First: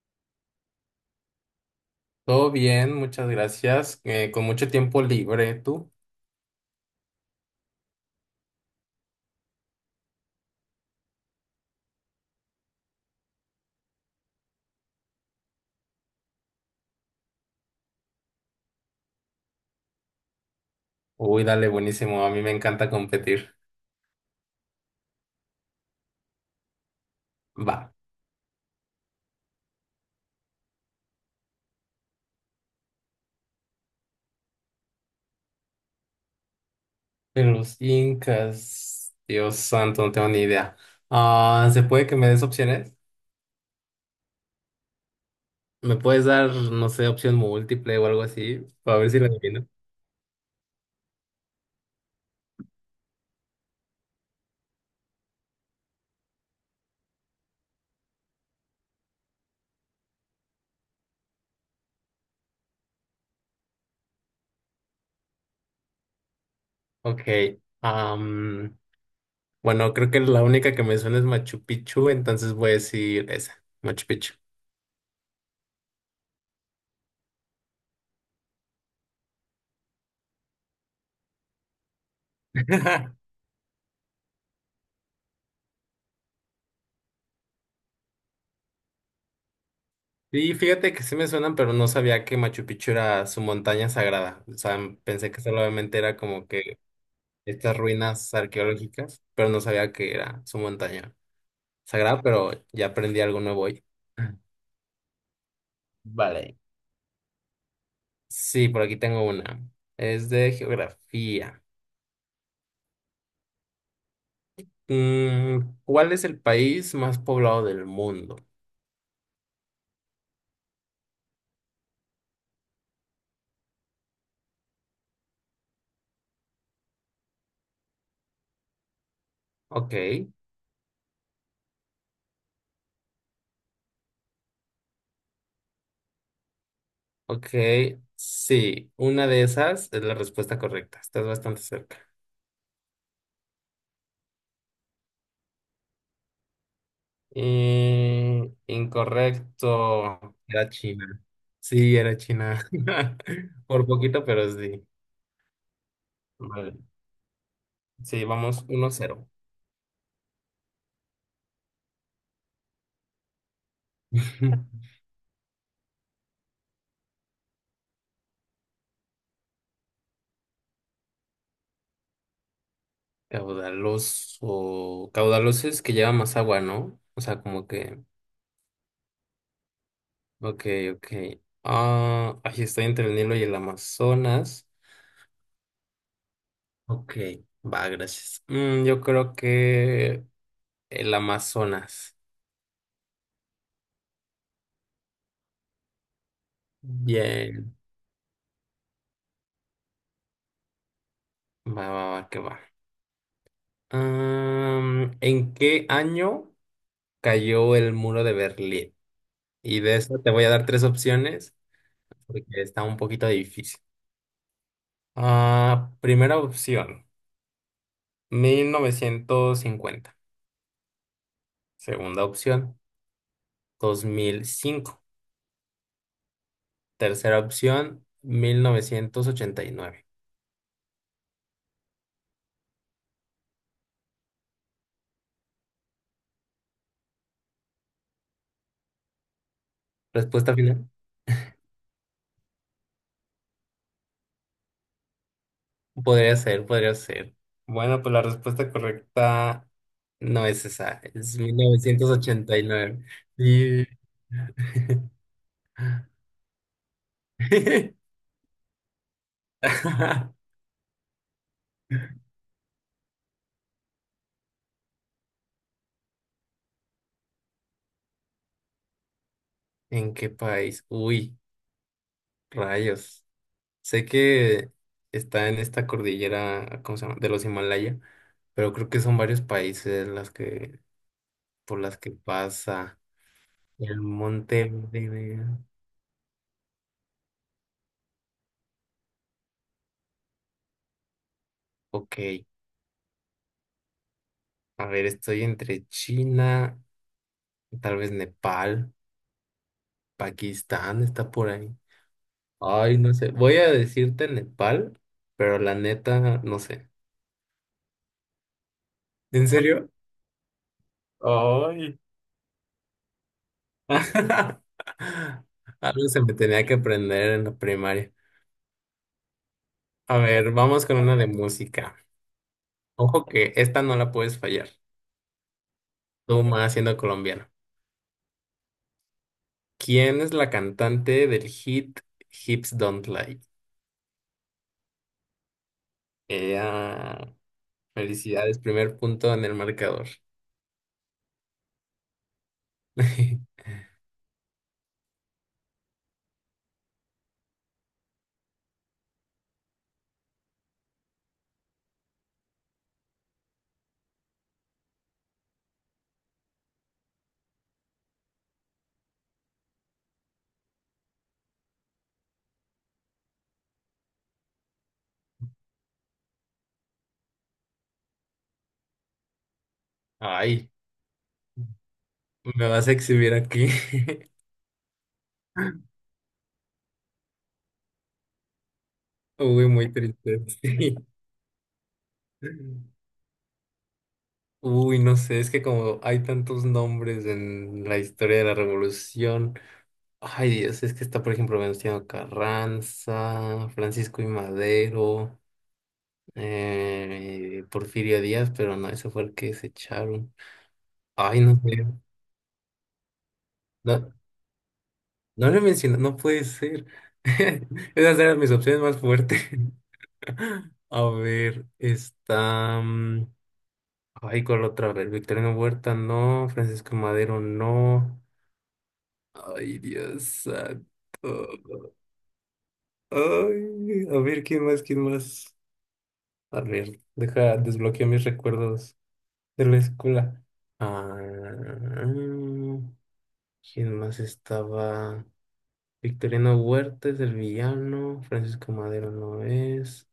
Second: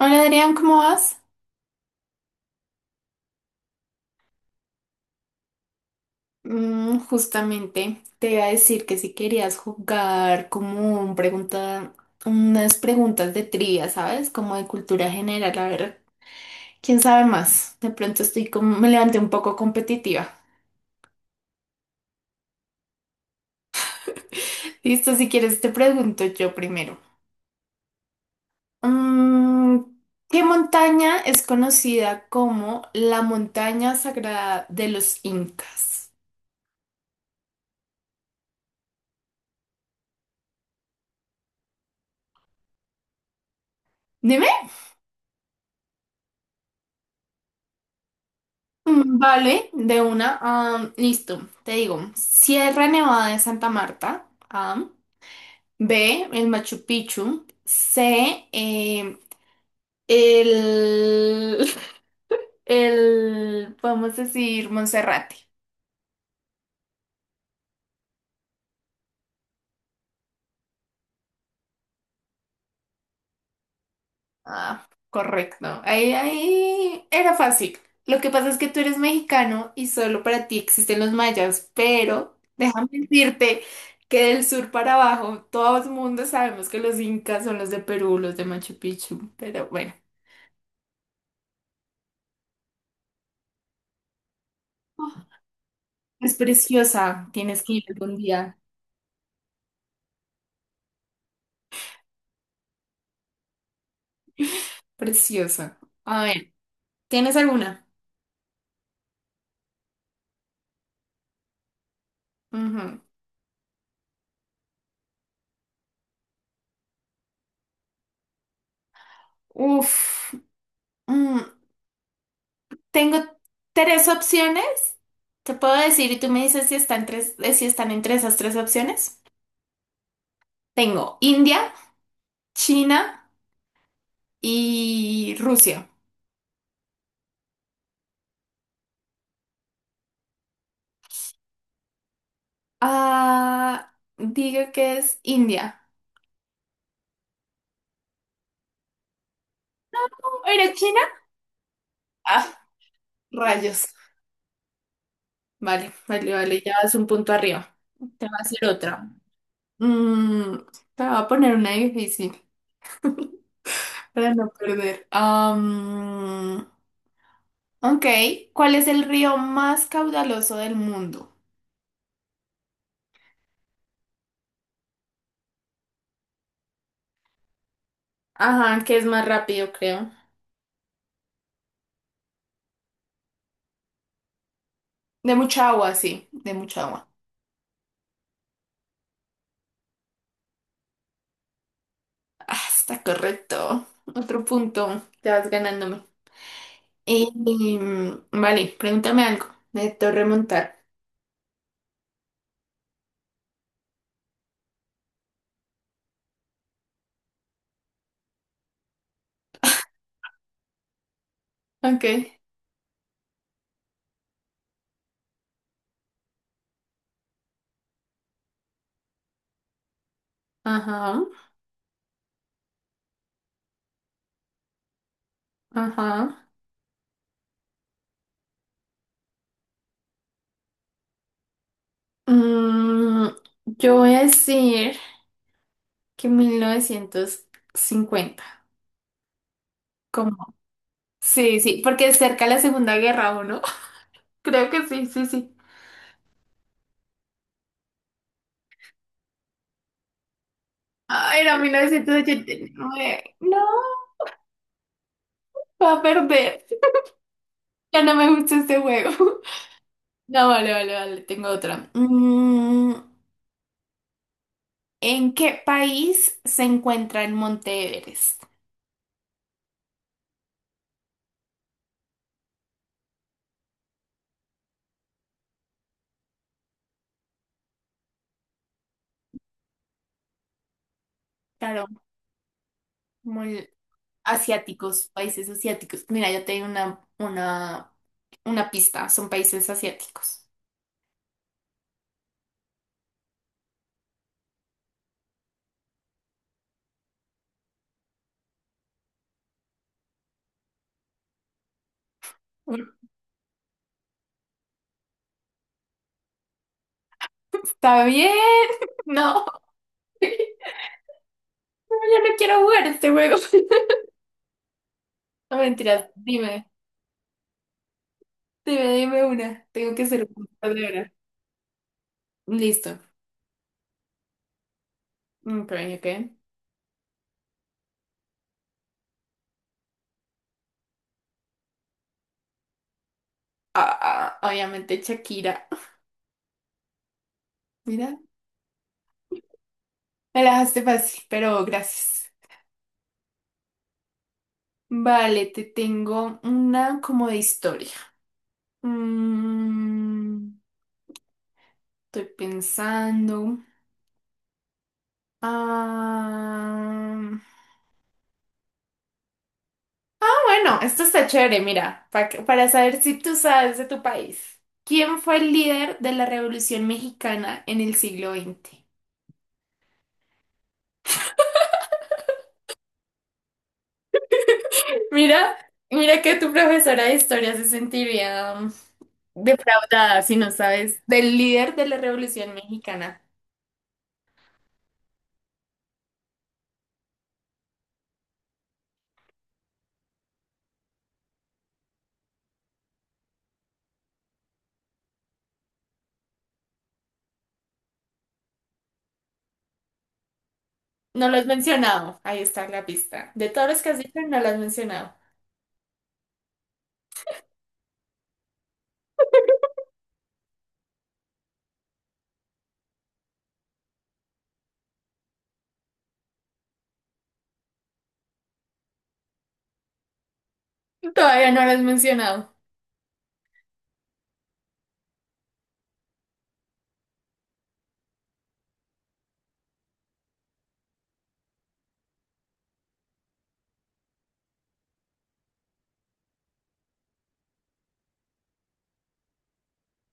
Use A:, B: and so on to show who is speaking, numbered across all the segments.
A: Hola Adrián, ¿cómo vas?
B: Todo bien, muchas gracias. Con mucho tiempo libre, tú.
A: Justamente te iba a decir que si querías jugar como unas preguntas de trivia, ¿sabes? Como de cultura general, a ver, quién sabe más. De pronto estoy como, me levanté un poco competitiva.
B: Uy, dale, buenísimo. A mí me encanta competir.
A: Listo, si quieres te pregunto yo primero.
B: Va.
A: Mm, ¿Qué montaña es conocida como la montaña sagrada de los incas?
B: Pero los incas, Dios santo, no tengo ni idea. Ah, ¿se puede que me des opciones?
A: Dime.
B: ¿Me puedes dar, no sé, opción múltiple o algo así? Para ver si lo adivino.
A: Vale, de una. Listo, te digo. Sierra Nevada de Santa Marta. A. B. El Machu Picchu. C. El, podemos decir, Monserrate.
B: Ok. am, bueno, creo que la única que me suena es Machu Picchu, entonces voy a decir esa, Machu Picchu.
A: Ah, correcto. Ahí era fácil. Lo que pasa es que tú eres mexicano y solo para ti existen los mayas, pero déjame decirte que del sur para abajo todo el mundo sabemos que los incas son los de Perú, los de Machu Picchu, pero bueno,
B: Sí, fíjate que sí me suenan, pero no sabía que Machu Picchu era su montaña sagrada. O sea, pensé que solamente era
A: es
B: como que
A: preciosa. Tienes que
B: estas
A: ir algún
B: ruinas
A: día.
B: arqueológicas, pero no sabía que era su montaña sagrada, pero ya aprendí algo nuevo hoy.
A: Preciosa. A ver,
B: Vale.
A: ¿tienes alguna?
B: Sí, por aquí tengo una. Es de geografía.
A: Ujú.
B: Mm, ¿Cuál es el país más poblado del mundo?
A: Uf, mm, tengo tres opciones. Te puedo decir y tú me dices si están entre esas tres opciones.
B: Ok,
A: Tengo India, China y Rusia.
B: ok, sí, una de esas es la respuesta correcta. Estás bastante cerca.
A: Ah, diga que es India.
B: Y incorrecto. Era
A: ¿Era China?
B: China. Sí, era
A: Ah,
B: China.
A: rayos.
B: Por poquito, pero sí.
A: Vale, vale, vale, ya
B: Vale.
A: vas un punto arriba.
B: Sí,
A: Te va a hacer
B: vamos uno
A: otra.
B: cero
A: Mm, Te voy a poner una difícil para no perder. Ok, ¿cuál es el río más caudaloso del mundo?
B: Caudaloso. Caudaloso es que lleva más agua, ¿no? O sea, como que.
A: Ajá, que es más rápido, creo.
B: Ok, ok. Ah, ahí estoy entre el Nilo y el Amazonas.
A: De mucha agua, sí, de mucha agua.
B: Ok, va, gracias. Yo creo que el Amazonas.
A: Ah, está correcto. Otro punto. Te vas ganándome.
B: Bien.
A: Vale, pregúntame algo. Necesito remontar.
B: Va, va, va, que va. ¿En qué año cayó el muro de Berlín? Y de eso te voy a dar tres opciones
A: Ok.
B: porque está un poquito difícil. Ah, primera opción, 1950.
A: Ajá.
B: Segunda opción, 2005.
A: Ajá.
B: Tercera opción, 1989.
A: Mm, yo voy a decir que 1950.
B: Respuesta
A: ¿Cómo?
B: final.
A: Sí, sí, porque es cerca de la Segunda Guerra, ¿o no? Creo que sí, sí, sí.
B: Podría ser, podría ser. Bueno, pues la respuesta correcta no es esa, es
A: Ah,
B: mil
A: era mil
B: novecientos
A: novecientos ochenta
B: ochenta y
A: y
B: nueve.
A: nueve No,
B: Sí.
A: va a perder. Ya no me gusta este juego. No, vale, vale, vale. Tengo otra. ¿En qué país se encuentra el Monte Everest?
B: ¿En qué país? Uy, rayos. Sé que está en esta cordillera, ¿cómo se llama? De los Himalaya, pero creo que son varios países las que, por
A: Claro,
B: las que pasa
A: muy
B: el monte.
A: asiáticos, países asiáticos. Mira, yo tengo una pista, son países asiáticos.
B: Ok, a ver, estoy entre China, tal vez Nepal, Pakistán está por ahí. Ay, no sé. Voy a decirte Nepal, pero la neta, no sé.
A: Está bien, no,
B: ¿En
A: no,
B: serio? Ay.
A: yo no quiero jugar este juego. No,
B: Algo
A: mentiras,
B: se me tenía
A: dime,
B: que aprender en la primaria.
A: dime, dime una. Tengo que
B: A
A: ser un
B: ver, vamos con
A: ahora.
B: una de música.
A: Listo.
B: Ojo que esta no la puedes fallar.
A: Ok, ok.
B: Tú más siendo colombiano. ¿Quién es la cantante del hit Hips Don't Lie?
A: Ah, ah, obviamente Shakira.
B: Ella.
A: Mira,
B: Felicidades, primer punto en el marcador.
A: me la dejaste fácil, pero gracias. Vale, te tengo una como de historia. Mm, Estoy pensando. Ah, ah, bueno, esto está chévere, mira, pa para saber si tú sabes de tu país. ¿Quién fue el líder de la Revolución Mexicana en el siglo XX?
B: Ay, me vas a exhibir aquí.
A: Mira, mira que tu profesora de historia se sentiría
B: Uy, muy
A: defraudada si
B: triste.
A: no
B: Sí.
A: sabes del líder de la Revolución Mexicana.
B: Uy, no sé, es que como hay tantos nombres en la historia de la revolución. Ay, Dios, es que está, por ejemplo, Venustiano Carranza, Francisco y Madero, Porfirio Díaz, pero no, ese fue el que se echaron.
A: No lo
B: Ay,
A: has
B: no sé.
A: mencionado. Ahí está la pista. De todos los que has
B: No,
A: dicho, no lo has mencionado.
B: no lo he mencionado, no puede ser. Esas eran mis opciones más fuertes. A ver, está. Ay, ¿cuál otra? Vez ver, Victoriano Huerta, no. Francisco Madero, no. Ay, Dios santo.
A: Todavía no lo has mencionado.
B: Ay, a ver, ¿quién más? ¿Quién más? A ver, deja, desbloqueo mis recuerdos de la escuela. Ah, ¿quién más estaba? Victoriano Huerta es el villano, Francisco Madero no es,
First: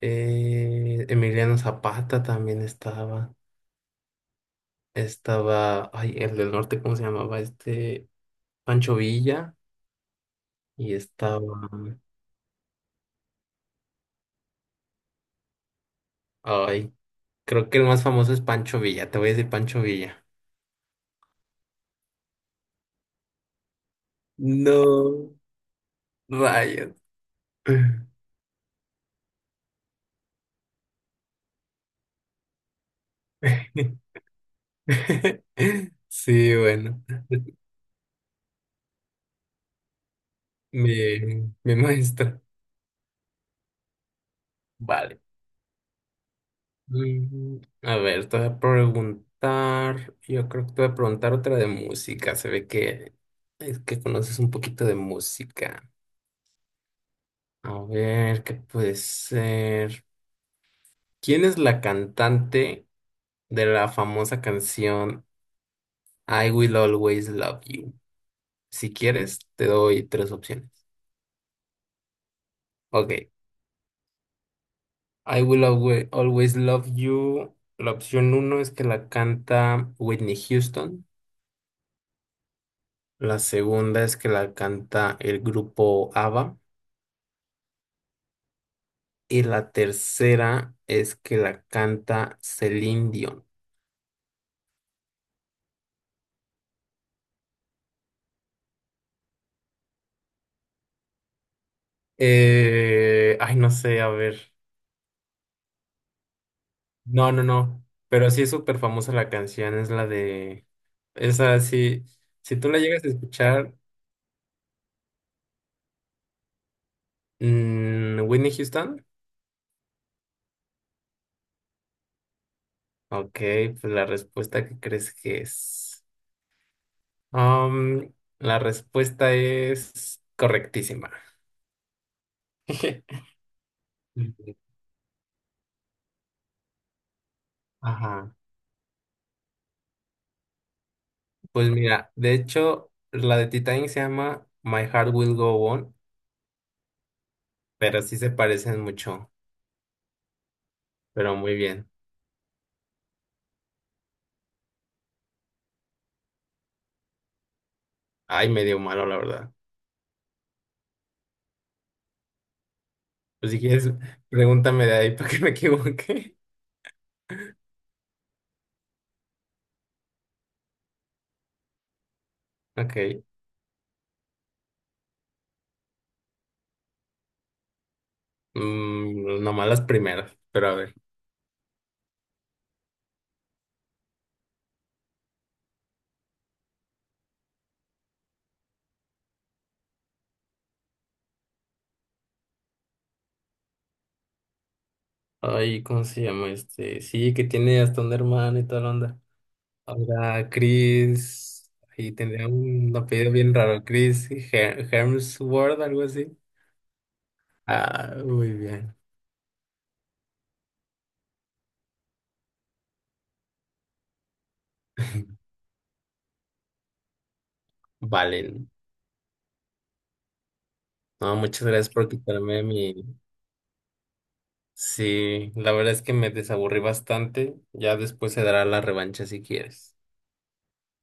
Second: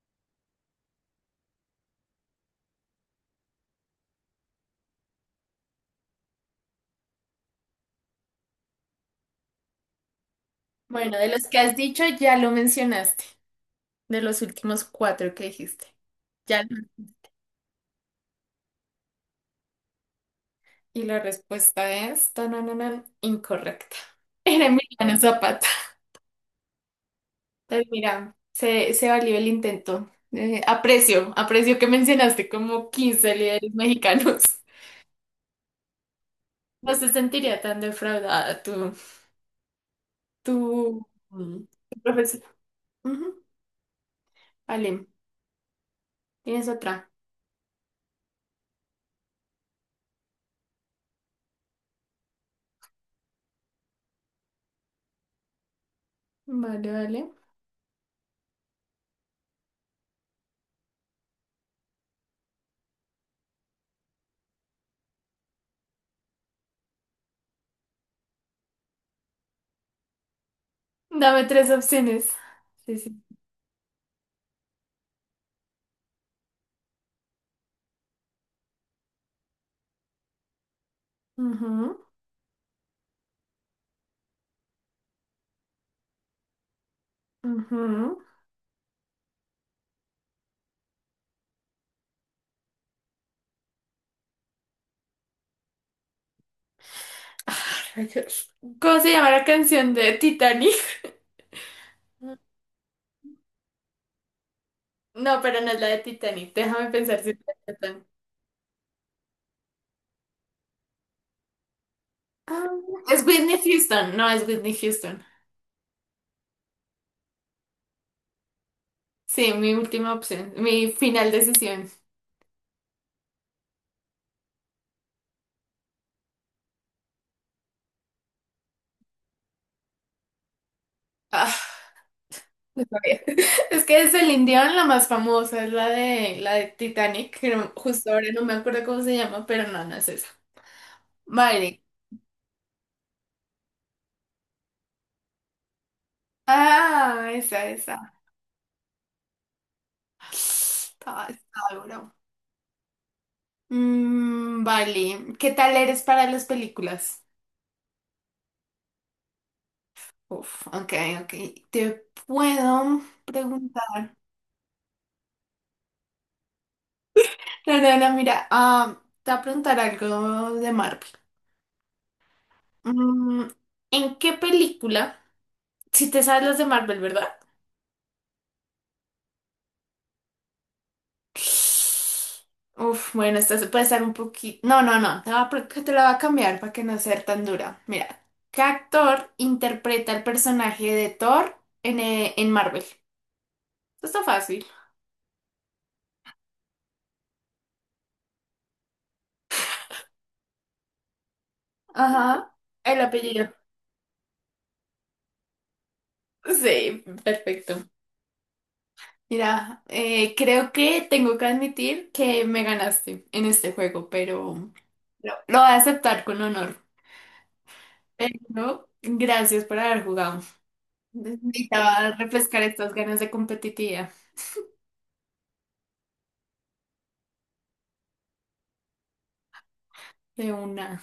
B: Emiliano Zapata también estaba, ay, el del norte, ¿cómo se llamaba? Este, Pancho Villa, y
A: Bueno, de
B: estaba,
A: los que has dicho, ya lo mencionaste. De los últimos cuatro que dijiste. Ya.
B: ay, creo que el más famoso es Pancho Villa, te voy a decir Pancho Villa.
A: Y la respuesta es tanananan, incorrecta. Era Emiliano
B: No,
A: Zapata.
B: rayos.
A: Entonces, mira, se valió el intento. Aprecio, aprecio que mencionaste como 15 líderes mexicanos.
B: Sí,
A: No
B: bueno,
A: se sentiría tan defraudada tu,
B: me,
A: mm,
B: me
A: tu profesor.
B: muestra.
A: Ujú, vale.
B: Vale.
A: Tienes otra.
B: Mm, A ver, te voy a preguntar, yo creo que te voy a preguntar otra de música. Se ve que es que conoces un poquito de música.
A: Vale, vale.
B: A ver, ¿qué puede ser? ¿Quién es la cantante de la famosa canción I Will Always Love You? Si quieres, te doy tres opciones.
A: Dame tres opciones. Sí,
B: Ok,
A: sí.
B: Always Love You. La opción uno es que la canta Whitney Houston.
A: Ujú,
B: La segunda es que la canta el grupo ABBA.
A: ujú.
B: Y la tercera es que la canta Celine Dion.
A: Ah, rayos. ¿Cómo se llama la canción de Titanic?
B: Ay, no sé, a ver.
A: No, pero no es la de Titanic. Déjame pensar si
B: No,
A: es
B: no,
A: la de
B: no.
A: Titanic.
B: Pero sí es súper famosa la canción. Es la de. Esa sí. Si
A: Ah,
B: tú la llegas a
A: es Whitney
B: escuchar,
A: Houston. No, es Whitney Houston.
B: Whitney Houston.
A: Sí, mi última opción. Mi final decisión.
B: Ok, pues la respuesta que crees que es. Am, la respuesta es correctísima.
A: Ah, no sabía. Es que es el
B: Ujú.
A: Dion la más famosa, es la de Titanic, que no- justo ahora
B: Ajá.
A: no me acuerdo cómo se llama, pero no, no es esa.
B: Pues
A: Vale.
B: mira, de hecho, la de Titanic se llama My Heart Will Go On,
A: Ah, esa,
B: pero
A: esa.
B: sí se parecen mucho,
A: Estaba,
B: pero muy
A: estaba
B: bien.
A: duro. Vale. ¿Qué tal eres para las películas?
B: Ay, medio malo, la verdad.
A: Uf, ok, ok. Te puedo
B: Pues si quieres,
A: preguntar.
B: pregúntame de ahí para que me equivoque.
A: No, no, no, mira, te voy a preguntar algo de Marvel.
B: Ok.
A: Mm, ¿En qué película? Si te sabes las de Marvel, ¿verdad?
B: Mm, nomás las primeras, pero a ver.
A: Uf, bueno, esta se puede estar un poquito. No, no, no. Te la voy a cambiar para que no sea tan dura. Mira, ¿qué actor interpreta el personaje de Thor en Marvel? Esto está fácil.
B: Ay, ¿cómo se llama este? Sí, que tiene hasta un hermano y toda la onda. Ahora, Chris, ahí tendría
A: Ajá.
B: un
A: El
B: apellido bien
A: apellido.
B: raro, Hemsworth, algo así.
A: Sí, perfecto.
B: Ah, muy bien.
A: Mira, creo que tengo que admitir que me ganaste en este juego, pero lo voy a aceptar con honor.
B: Vale.
A: Pero gracias por haber jugado.
B: No, muchas gracias por
A: Necesitaba
B: quitarme
A: refrescar estas
B: mi...
A: ganas de competitividad.
B: Sí, la verdad es que me desaburrí bastante. Ya después se dará la revancha si quieres.
A: De una.